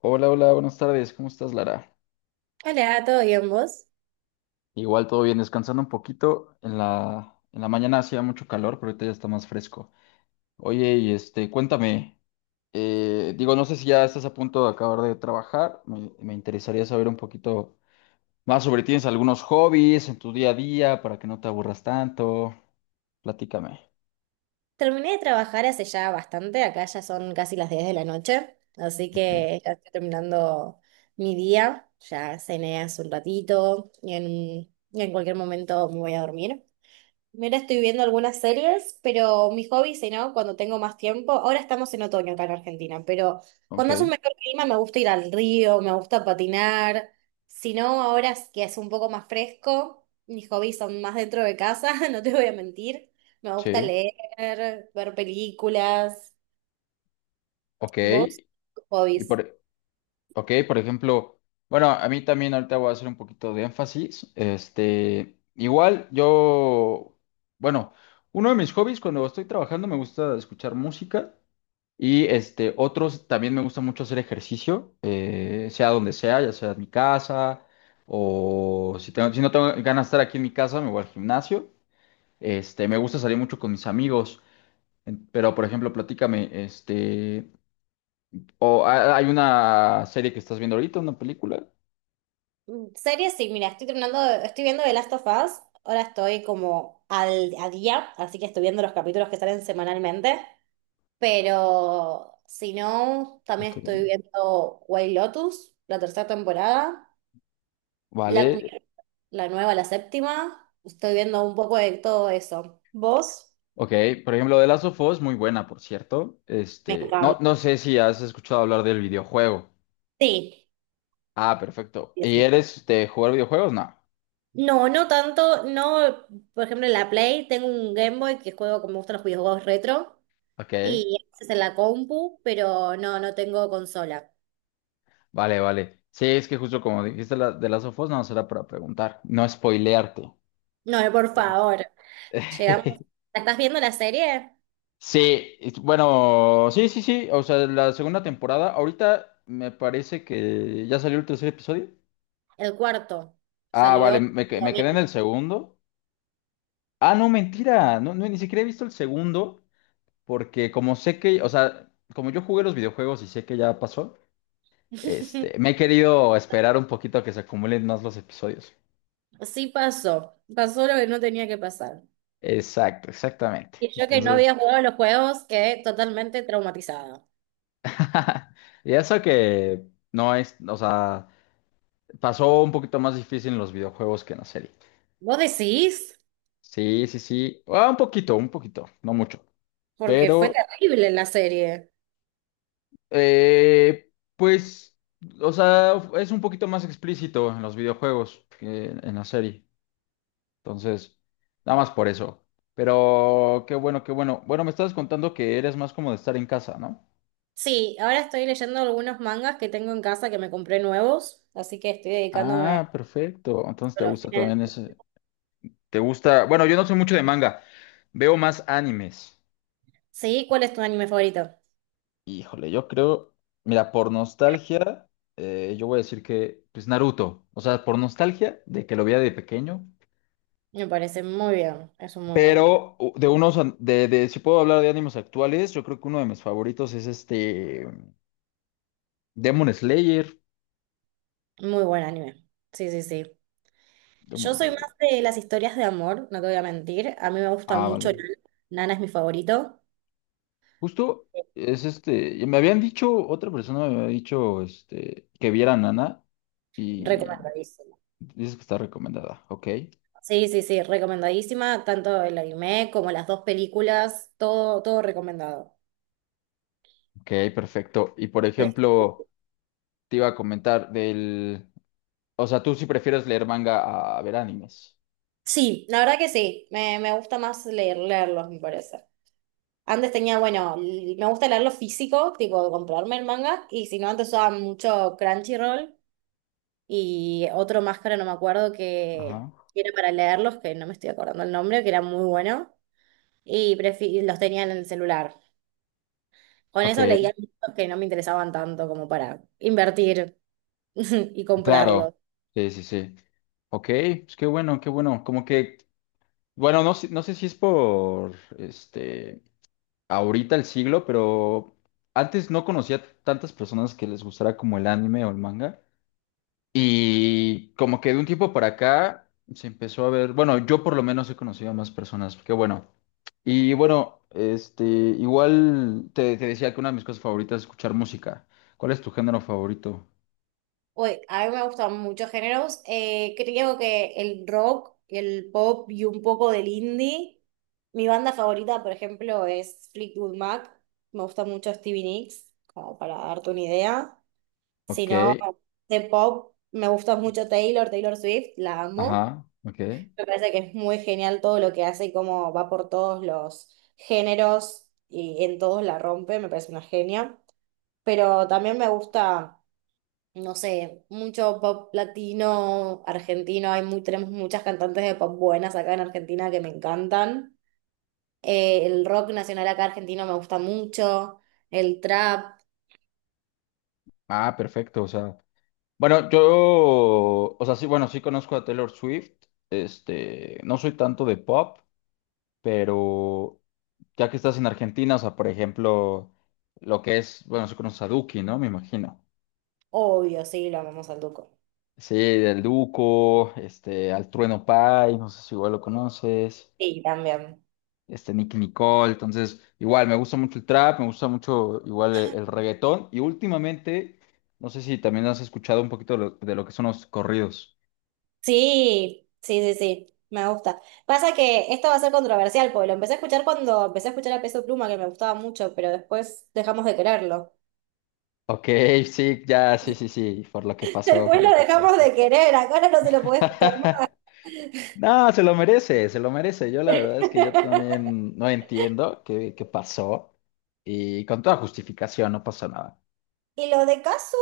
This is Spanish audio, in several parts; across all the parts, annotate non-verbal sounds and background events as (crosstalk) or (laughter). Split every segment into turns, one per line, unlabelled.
Hola, hola, buenas tardes. ¿Cómo estás, Lara?
Hola, ¿todo bien vos?
Igual todo bien, descansando un poquito. En la mañana hacía mucho calor, pero ahorita ya está más fresco. Oye, y este, cuéntame, digo, no sé si ya estás a punto de acabar de trabajar. Me interesaría saber un poquito más sobre ti. ¿Tienes algunos hobbies en tu día a día para que no te aburras tanto? Platícame.
Terminé de trabajar hace ya bastante, acá ya son casi las 10 de la noche, así
Ok.
que ya estoy terminando mi día, ya cené hace un ratito y en cualquier momento me voy a dormir. Mira, estoy viendo algunas series, pero mi hobby, si no, cuando tengo más tiempo, ahora estamos en otoño acá en Argentina, pero
Ok,
cuando hace un mejor clima me gusta ir al río, me gusta patinar, si no, ahora es que es un poco más fresco, mis hobbies son más dentro de casa, (laughs) no te voy a mentir, me gusta
sí,
leer, ver películas,
ok.
vos, tus
Y
hobbies.
por, Ok, por ejemplo, bueno, a mí también ahorita voy a hacer un poquito de énfasis. Este, igual yo, bueno, uno de mis hobbies cuando estoy trabajando me gusta escuchar música y este, otros también me gusta mucho hacer ejercicio, sea donde sea, ya sea en mi casa o si no tengo ganas de estar aquí en mi casa, me voy al gimnasio. Este, me gusta salir mucho con mis amigos, pero por ejemplo, platícame, este, o hay una serie que estás viendo ahorita, una película.
Mm, series, sí, mira, estoy viendo The Last of Us, ahora estoy como al, a día, así que estoy viendo los capítulos que salen semanalmente. Pero si no, también
Ok,
estoy viendo White Lotus, la tercera temporada, Black
vale.
Mirror, la nueva, la séptima. Estoy viendo un poco de todo eso. ¿Vos?
Ok, por ejemplo, The Last of Us, muy buena, por cierto.
Me
Este, no
encanta.
sé si has escuchado hablar del videojuego.
Sí,
Ah, perfecto.
sí,
¿Y
sí.
eres de jugar videojuegos? No.
No, no tanto. No, por ejemplo, en la Play tengo un Game Boy que juego como me gustan los videojuegos retro
Ok,
y a veces en la compu, pero no, no tengo consola.
vale, vale. Sí, es que justo como dijiste de Last of Us, no será para preguntar, no spoilearte.
No, por
Es-
favor. Llegamos.
(laughs)
¿La estás viendo la serie?
Sí, bueno, sí, sí, sí. O sea, la segunda temporada, ahorita me parece que ya salió el tercer episodio.
El cuarto
Ah,
salió
vale,
lo
me quedé en
mismo.
el segundo. Ah, no, mentira. No, no, ni siquiera he visto el segundo, porque como sé que, o sea, como yo jugué los videojuegos y sé que ya pasó, este, me
(laughs)
he querido esperar un poquito a que se acumulen más los episodios.
Sí pasó, pasó lo que no tenía que pasar.
Exacto, exactamente.
Y yo que no
Entonces,
había jugado los juegos quedé totalmente traumatizada.
(laughs) y eso que no es, o sea, pasó un poquito más difícil en los videojuegos que en la serie.
¿Vos decís?
Sí, sí, sí. Ah, un poquito, no mucho.
Porque fue
Pero
terrible la serie.
Pues, o sea, es un poquito más explícito en los videojuegos que en la serie. Entonces, nada más por eso. Pero qué bueno, qué bueno. Bueno, me estabas contando que eres más como de estar en casa, ¿no?
Sí, ahora estoy leyendo algunos mangas que tengo en casa que me compré nuevos, así que estoy dedicándome
Ah, perfecto. Entonces
a
te
los
gusta
fines
también
de-
ese. Te gusta. Bueno, yo no soy mucho de manga. Veo más animes.
Sí, ¿cuál es tu anime favorito?
Híjole, yo creo. Mira, por nostalgia, yo voy a decir que, pues Naruto. O sea, por nostalgia de que lo veía de pequeño.
Me parece muy bien, es un muy buen anime,
Pero u- de unos, an- de, si puedo hablar de ánimos actuales, yo creo que uno de mis favoritos es este Demon Slayer.
muy buen anime. Sí, sí, sí.
Demon
Yo soy más
Slayer.
de las historias de amor, no te voy a mentir. A mí me gusta
Ah,
mucho
vale.
Nana. Nana es mi favorito.
Justo es este, y me habían dicho, otra persona me había dicho este, que viera Nana y
Recomendadísima.
dices que está recomendada. Ok,
Sí, sí, sí, recomendadísima. Tanto el anime como las dos películas, todo, todo recomendado.
ok, perfecto. Y por ejemplo, te iba a comentar del, o sea, tú sí prefieres leer manga a ver animes.
Sí, la verdad que sí. Me gusta más leer, leerlos, me parece. Antes tenía, bueno, me gusta leerlo físico, tipo comprarme el manga, y si no, antes usaba mucho Crunchyroll y otro máscara, no me acuerdo, que
Ajá.
que era para leerlos, que no me estoy acordando el nombre, que era muy bueno. Y los tenía en el celular. Con
Ok,
eso leía libros que no me interesaban tanto como para invertir (laughs) y
claro,
comprarlos.
sí, sí, sí. Ok, pues qué bueno, qué bueno. Como que, bueno, no sé si es por, este, ahorita el siglo, pero antes no conocía tantas personas que les gustara como el anime o el manga. Y como que de un tiempo para acá se empezó a ver, bueno, yo por lo menos he conocido a más personas, qué bueno. Y bueno, este, igual te decía que una de mis cosas favoritas es escuchar música. ¿Cuál es tu género favorito?
Uy, a mí me gustan muchos géneros. Creo que el rock, el pop y un poco del indie. Mi banda favorita, por ejemplo, es Fleetwood Mac. Me gusta mucho Stevie Nicks, como para darte una idea. Si
Ok,
no, de pop, me gusta mucho Taylor Swift, la amo.
ajá, ok.
Me parece que es muy genial todo lo que hace y cómo va por todos los géneros y en todos la rompe, me parece una genia. Pero también me gusta, no sé, mucho pop latino, argentino, hay muy, tenemos muchas cantantes de pop buenas acá en Argentina que me encantan. El rock nacional acá argentino me gusta mucho, el trap,
Ah, perfecto, o sea. Bueno, yo, o sea, sí, bueno, sí conozco a Taylor Swift, este, no soy tanto de pop, pero ya que estás en Argentina, o sea, por ejemplo, lo que es, bueno, sí conoces a Duki, ¿no? Me imagino.
obvio, sí, lo amamos al Duco.
Sí, del Duco, este, al Trueno Pai, no sé si igual lo conoces,
Sí, también.
este, Nicki Nicole, entonces, igual, me gusta mucho el trap, me gusta mucho igual el reggaetón, y últimamente, no sé si también has escuchado un poquito de lo que son los corridos.
Sí, sí, sí, sí, me gusta. Pasa que esto va a ser controversial, porque lo empecé a escuchar cuando empecé a escuchar a Peso Pluma, que me gustaba mucho, pero después dejamos de quererlo.
Ok, sí, ya, sí, sí, sí, por lo que
(laughs)
pasó, por
Después lo
lo que
dejamos
pasó.
de querer, ahora no se lo puede escuchar más.
(laughs) No, se lo merece, se lo merece. Yo la verdad es que yo también no entiendo qué pasó y con toda justificación no pasó nada.
Y lo de Cazzu,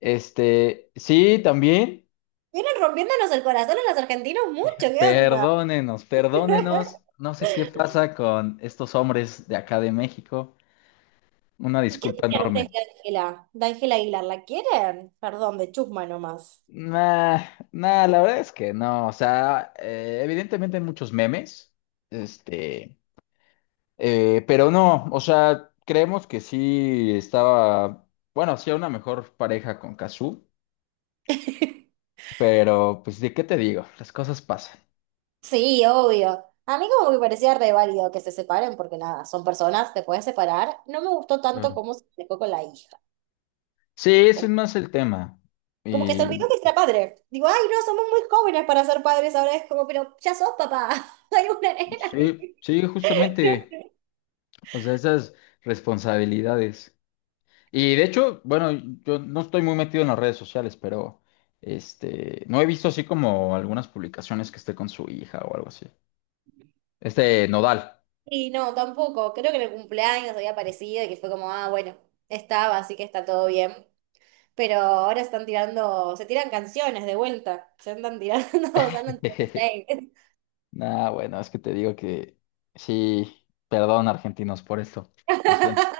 Este, sí, también,
vienen rompiéndonos el corazón a los argentinos mucho, ¿qué onda?
perdónenos, perdónenos.
(laughs)
No sé qué pasa con estos hombres de acá de México. Una
¿Qué
disculpa
opinan
enorme.
ustedes de Ángela? ¿De Ángela Aguilar? ¿La quieren? Perdón, de chusma nomás.
Nah, nah, la verdad es que no. O sea, evidentemente hay muchos memes. Este. Pero no, o sea, creemos que sí estaba, bueno, hacía una mejor pareja con Kazu,
(laughs)
pero pues de qué te digo, las cosas pasan.
Sí, obvio. A mí como que me parecía re válido que se separen, porque nada, son personas, te puedes separar. No me gustó tanto
Claro.
cómo se dejó con la hija.
Sí, ese es
Como,
más el tema.
como que se
Y
olvidó que era padre. Digo, ay, no, somos muy jóvenes para ser padres ahora. Es como, pero ya sos papá. (laughs) Hay una nena. (laughs)
sí, sí, justamente, o sea, esas responsabilidades. Y de hecho, bueno, yo no estoy muy metido en las redes sociales, pero este, no he visto así como algunas publicaciones que esté con su hija o algo así. Este Nodal.
Y no, tampoco. Creo que en el cumpleaños había aparecido y que fue como, ah, bueno, estaba, así que está todo bien. Pero ahora están tirando, se tiran canciones de vuelta. Se andan tirando, (laughs) se andan tirando
(laughs)
shade.
Nah, bueno, es que te digo que sí, perdón, argentinos, por esto. Lo siento.
(laughs)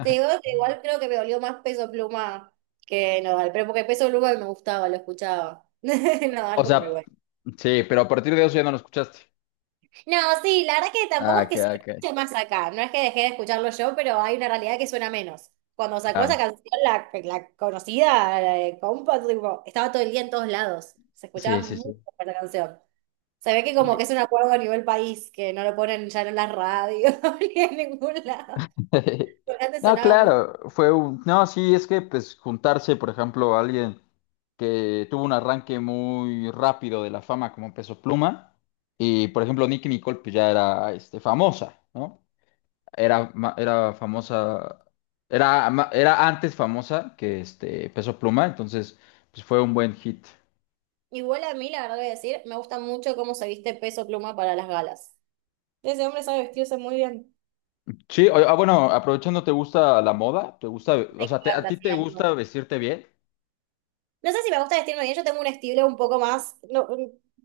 Te digo que igual creo que me dolió más Peso Pluma que Nodal, pero porque Peso Pluma me gustaba, lo escuchaba. (laughs)
O
Nodal como que
sea,
bueno.
sí, pero a partir de eso ya no lo escuchaste.
No, sí, la verdad que
Ah,
tampoco es
ok,
que se
ok.
escuche más acá, no es que dejé de escucharlo yo, pero hay una realidad que suena menos. Cuando sacó esa
Claro.
canción, la conocida, la de compa, tipo, estaba todo el día en todos lados, se escuchaba
Sí, sí,
mucho
sí.
esa canción. Se ve que como que es
Sí.
un acuerdo a nivel país, que no lo ponen ya en las radios (laughs) ni en ningún lado.
(laughs)
Pero antes
No,
sonaba.
claro, fue un... No, sí, es que pues juntarse, por ejemplo, a alguien que tuvo un arranque muy rápido de la fama como Peso Pluma y, por ejemplo, Nicki Nicole pues ya era este, famosa, ¿no? Era famosa, era antes famosa que este Peso Pluma, entonces pues fue un buen hit.
Igual a mí, la verdad voy a decir, me gusta mucho cómo se viste Peso Pluma para las galas. Ese hombre sabe vestirse muy bien.
Sí, ah, bueno, aprovechando, ¿te gusta la moda? ¿Te gusta,
Me
o sea, a
encanta,
ti
sí,
te
a mí me
gusta
gusta.
vestirte bien?
No sé si me gusta vestirme bien, yo tengo un estilo un poco más, no,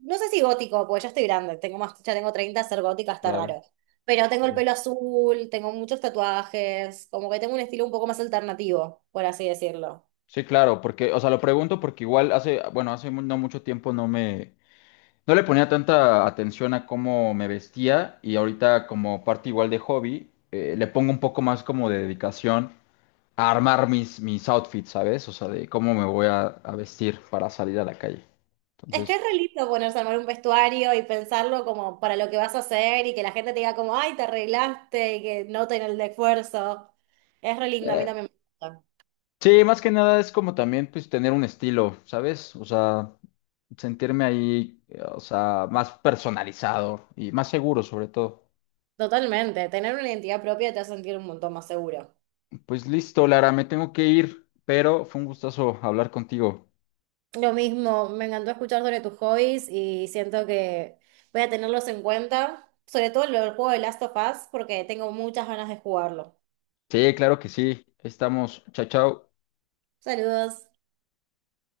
no sé si gótico, porque ya estoy grande, tengo más, ya tengo 30, ser gótica está
Claro.
raro. Pero tengo el
Sí.
pelo azul, tengo muchos tatuajes, como que tengo un estilo un poco más alternativo, por así decirlo.
Sí, claro, porque, o sea, lo pregunto porque igual hace, bueno, no mucho tiempo no le ponía tanta atención a cómo me vestía y ahorita como parte igual de hobby, le pongo un poco más como de dedicación a armar mis outfits, ¿sabes? O sea, de cómo a vestir para salir a la calle.
Es que
Entonces,
es re lindo ponerse a armar un vestuario y pensarlo como para lo que vas a hacer y que la gente te diga como, ay, te arreglaste y que noten el esfuerzo. Es re lindo, a mí
eh,
también me gusta.
sí, más que nada es como también, pues, tener un estilo, ¿sabes? O sea, sentirme ahí, o sea, más personalizado y más seguro sobre todo.
Totalmente, tener una identidad propia te hace sentir un montón más seguro.
Pues listo, Lara, me tengo que ir, pero fue un gustazo hablar contigo.
Lo mismo, me encantó escuchar sobre tus hobbies y siento que voy a tenerlos en cuenta, sobre todo el juego de Last of Us, porque tengo muchas ganas de jugarlo.
Sí, claro que sí. Ahí estamos. Chao, chao.
Saludos.